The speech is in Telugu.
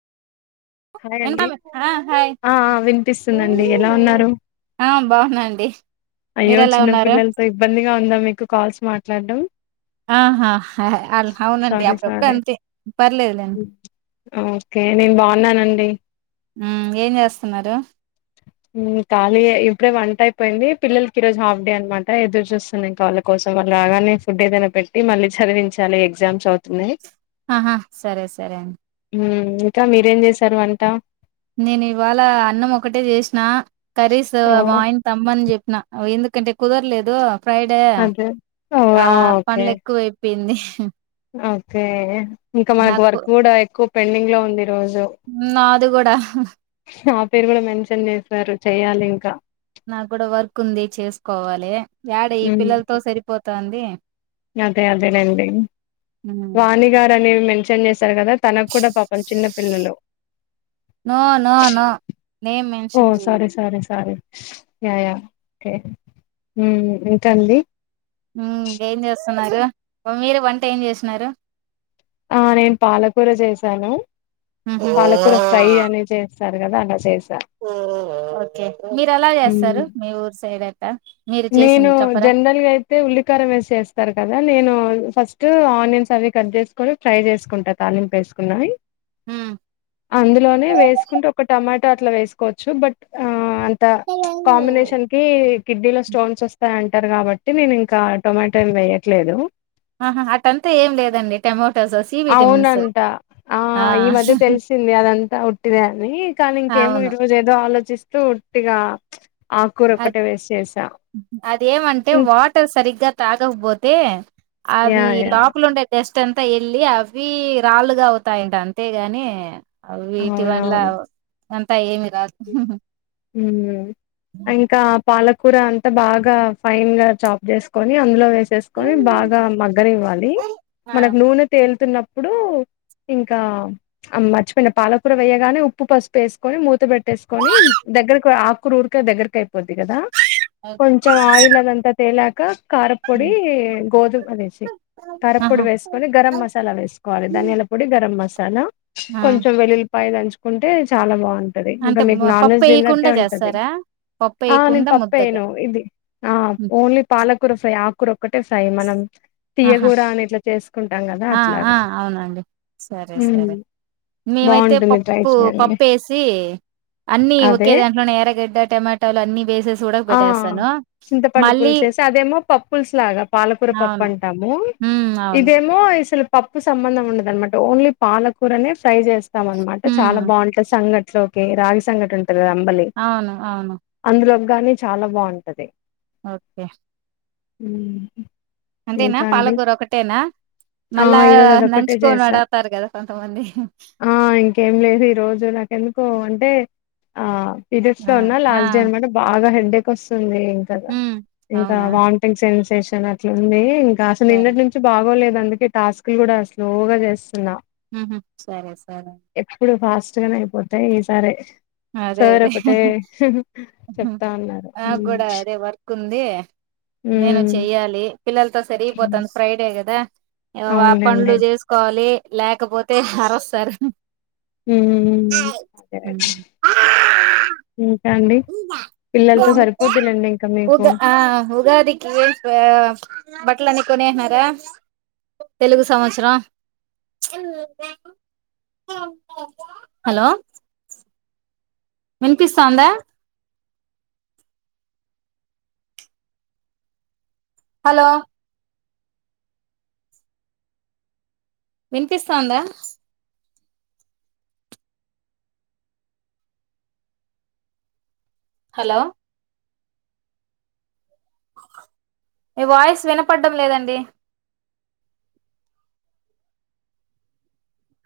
హయ్ వినప అండి ఆ హాయ్ ఆ వినిపిస్తుందండి ఎలా ఉన్నారు ఆ బాగున్నాండి మీరు అయ్యో ఎలా చిన్న ఉన్నారు పిల్లలతో ఇబ్బంది వీలుగా ఉందా మీకు కాల్స్ మాట్లాడడం ఆహా అవునండి సారీ అప్పుడప్పు సారీ అంతే పర్లేదు లెండి ఓకే నేను బాగున్నాను అండి హ్మ్ ఏం చేస్తున్నారు హు ఖాళీ ఏ ఇప్పుడే వంట అయిపోయింది. పిల్లలకి ఈ రోజు హాఫ్ డే అనమాట ఎదుర్ చూస్తున్నా ఇంకా వాళ్ళ కోసం, వాళ్ రాగానే ఫుడ్ ఏదైనా పెట్టి మళ్ళీ చదివించాలి, ఎగ్జామ్స్ అవుతున్నాయి. సరే సరే అన్ హ్ ఇంకా మీరేం చేసారు వంట నేను ఇవాళ అన్నమొ ఒకటే చేసిన కర్రీస్ ఓ వాయిన్ తమ్మని చెప్ నా ఓ ఎందుకంటే కుదరలేదు ఫ్రైడే అదే ఓ ఆ ఓకే పన్లు ఎక్కువయిపోయింది ఓకే ఇంకా మనకు నాకు వర్క్ గూడా ఎక్కు పెడింగ్ లో ఉంది రోజు అది కూడ హ్ హ్ నా పేరు కూడా మెన్షన్ చేసారు చెయ్యాలి ఇంకా నాకు కూడా వర్క్ ఉంది చేసుకోవాలి యాడ ఈ పిల్లలతో హ్మ్ సరిపోతాంది అదే అదేనండి హ్మ్. వాణిగారు అనేవి మ మెన్షన్ చేశారు కదా తనకు కూడ పాపం చిన్న పిల్లలు no no no name mention చెయద్ స్ యా యా ఒకే హ్మ్ ఇంకండి హ్మ్ ఏం చేస్తన్నారు మీరు వంట ఏం చేసినారు ఆ నేను పాలకూర జెసాను ఉహు పాలకూర ఫ్రై అని చెస్ సరే కద అండ్ చేస్ ఓకే మీరు ఎలా చేస్తారు హ్మ్ మీ ఊరు సైడ్ అట్ట మీరు నేను చేసింది చెప్పరా జనరల్ గా అయితే ఉల్లికారం వేసి చేస్తరు కదా నేను ఫస్ట్ ఆనియన్స్ అవి కట్ జెస్ కొని ఫ్రై చేసుకుంట తాలింపు వేసుకున్నవి హ్మ్ అందులోనే వేసుకుంటే ఒక టమాట్ ట అట్ల వేసుకోవచ్చు బట్ ఆ అం త్త ప్చ్ కాంబినేషన్ కీ కిడ్నీలో స్టోన్స్ వస్తాయంటారు కాబట్టి నేను ఇంకా టొమాటోల్ వేయట్లేదు అహా హా అటంతా ఏం లేదండి టమోట్ అవునంట ఆ ఈ మధ్య తెలిసింది అదంతా ఉట్టిదే అని కానీ ఇంకేమో ఈ అవును రోజు ఏదో ఆలోచిస్త స్తు ఉట్టిగా ప్చ్ అద్ అదేమంటే ఇం వాటర్ సరిగ్గా తాగకపోతే అవి యాహ్! యాహ్! లోపల ఉండేవ్ జస్ట్ అంతా వెళ్ళి అవి రాళ్ళుగా అవుతాయంటా అంతేగాని ఆ వీటి వల్ల అవునవును. అంతా ఏమి రాదు ఊమ్ ఇంకా పాలక్ కూర అంతా బాగా ఫైన్ గా చాప్ చేసుకొని అందులో వేస్ వేసుకొని బాగా మగ్గనివ్వాలి ఆ మనకు నూనె తేలుతున్నప్ ఇప్పుడు ఇంకా మర్చిపోయిన పాలకూర వేయగానే ఉప్పు పసుపు వేసుకొని మూత పెట్టేసుకొని దగ్గరకు ఆకుఉరికే దగ్గరకి అయిపోద్ది కదా కొంచెం ఆయిల్ అదంతా తేలాక కారపొడి గోధుమ అదే చీ కారపొడి ఆహా వేసుకొని గరం మసాలా వేసుకోవాలి ధనియాల పొడి గరం మసాలా ఆ చాలా కొంచెం వెల్లుల్లి పాయి దంచుకుంటే చాలా బాగుం ఇంక అంటే మీకు మ- నాన్ పప్పు వెజ్ టె వేయకుండా ఉంటది చేస్తారా పప్పు ఆ నేన్ వేయకుండా పప్పు ముద్దగా ఏయ్యను ఆ ఇది ఉమ్, ఓన్లీ పాలకూర ఫ్రై ఆకురు ఒక్కటే ఫ్రై మనం ఆహా తీయగూర అని ఇట్లా చేసుకుంటాం కదా ఆ అట్లాగా ఆ అవునండి సరే ఉమ్ సరే మేమైతే బాగుంటుంది ట్రై పప్పు చేయండి పప్పేసి అన్ని అదే ఒకే దాంట్లోనే ఎర్రాగడ్డా టమాటాలు అన్ని వేసేసి ఉడక ఆ పెట్టేస్తాను చింతపండు మళ్ళీ పులుసేసి అదేమో పప్పులుస్ లాగా పాలకూర పప్పు అవును అంటా హ్మ్ అవును ఇదేమో ఇసిల్ పప్పు సంబంధం ఉండదనమాట ఓన్లీ పాలకూరనే ఫ్రై చేస్తాం అనమాట హ్మ్ చాలా బాగుంటుది సంఘట్ లోకి రాగి సంగటి ఉంటుం రాంబలి అవును అవును అందులో కానీ చాలా బాగుంటది ఓకే హు అంతేనా పాలకూర ఒకటేనా ఆ మళ్ళా ఈరోజు అదొక్కటే నంచుకొని చేసా అడగతారు కదా కొంతమంది కో అంటే ఆ పీరియడ్స్ ఆ లో ఉన్న ఆ లాస్ట్ డే అన్నమాట బాగా హెల్ ఇక వస్తుంది ఇందా హ్మ్ ఇంకా అవునా వాంటింగ్ సెన్స్ షన్ అట్ల ఉంది ఇం అసలు సరే నీన్నటి నుంచి బాగోలేదు అందుకే టాస్క్ లు కూడ స్లోగ చేస్తున్న ఉహ్మ సరే సరే ఫస్ట్ గనే అయిపోతాయి ఈ సారే అదే సార్ అదే ఒకటే చెప్తా ఉన్నారు నాకు కూడా అదే వర్క్ ఉంది నేను ఉమ్ చెయ్యాలి పిల్లలతో సరిగిపోతంది ఫ్రైడే కదా ఏ ఆ పన్లు అవునులేండి చేసుకోవాలి లేకపోతే అరుస్తారు హమ్ అదే అదే పిల్లలతో సరిపోద్దిలేండి ఇంకా మీకు ఉగా ఆ ఉగాదికి కొనేస్తరా తెలుగు సంవత్సరం ప్చ్ హలో వినిపిస్తాంద హలో వినిపిస్తాంద హలో ఈ వాయిస్ వినపడ్డం లేదండి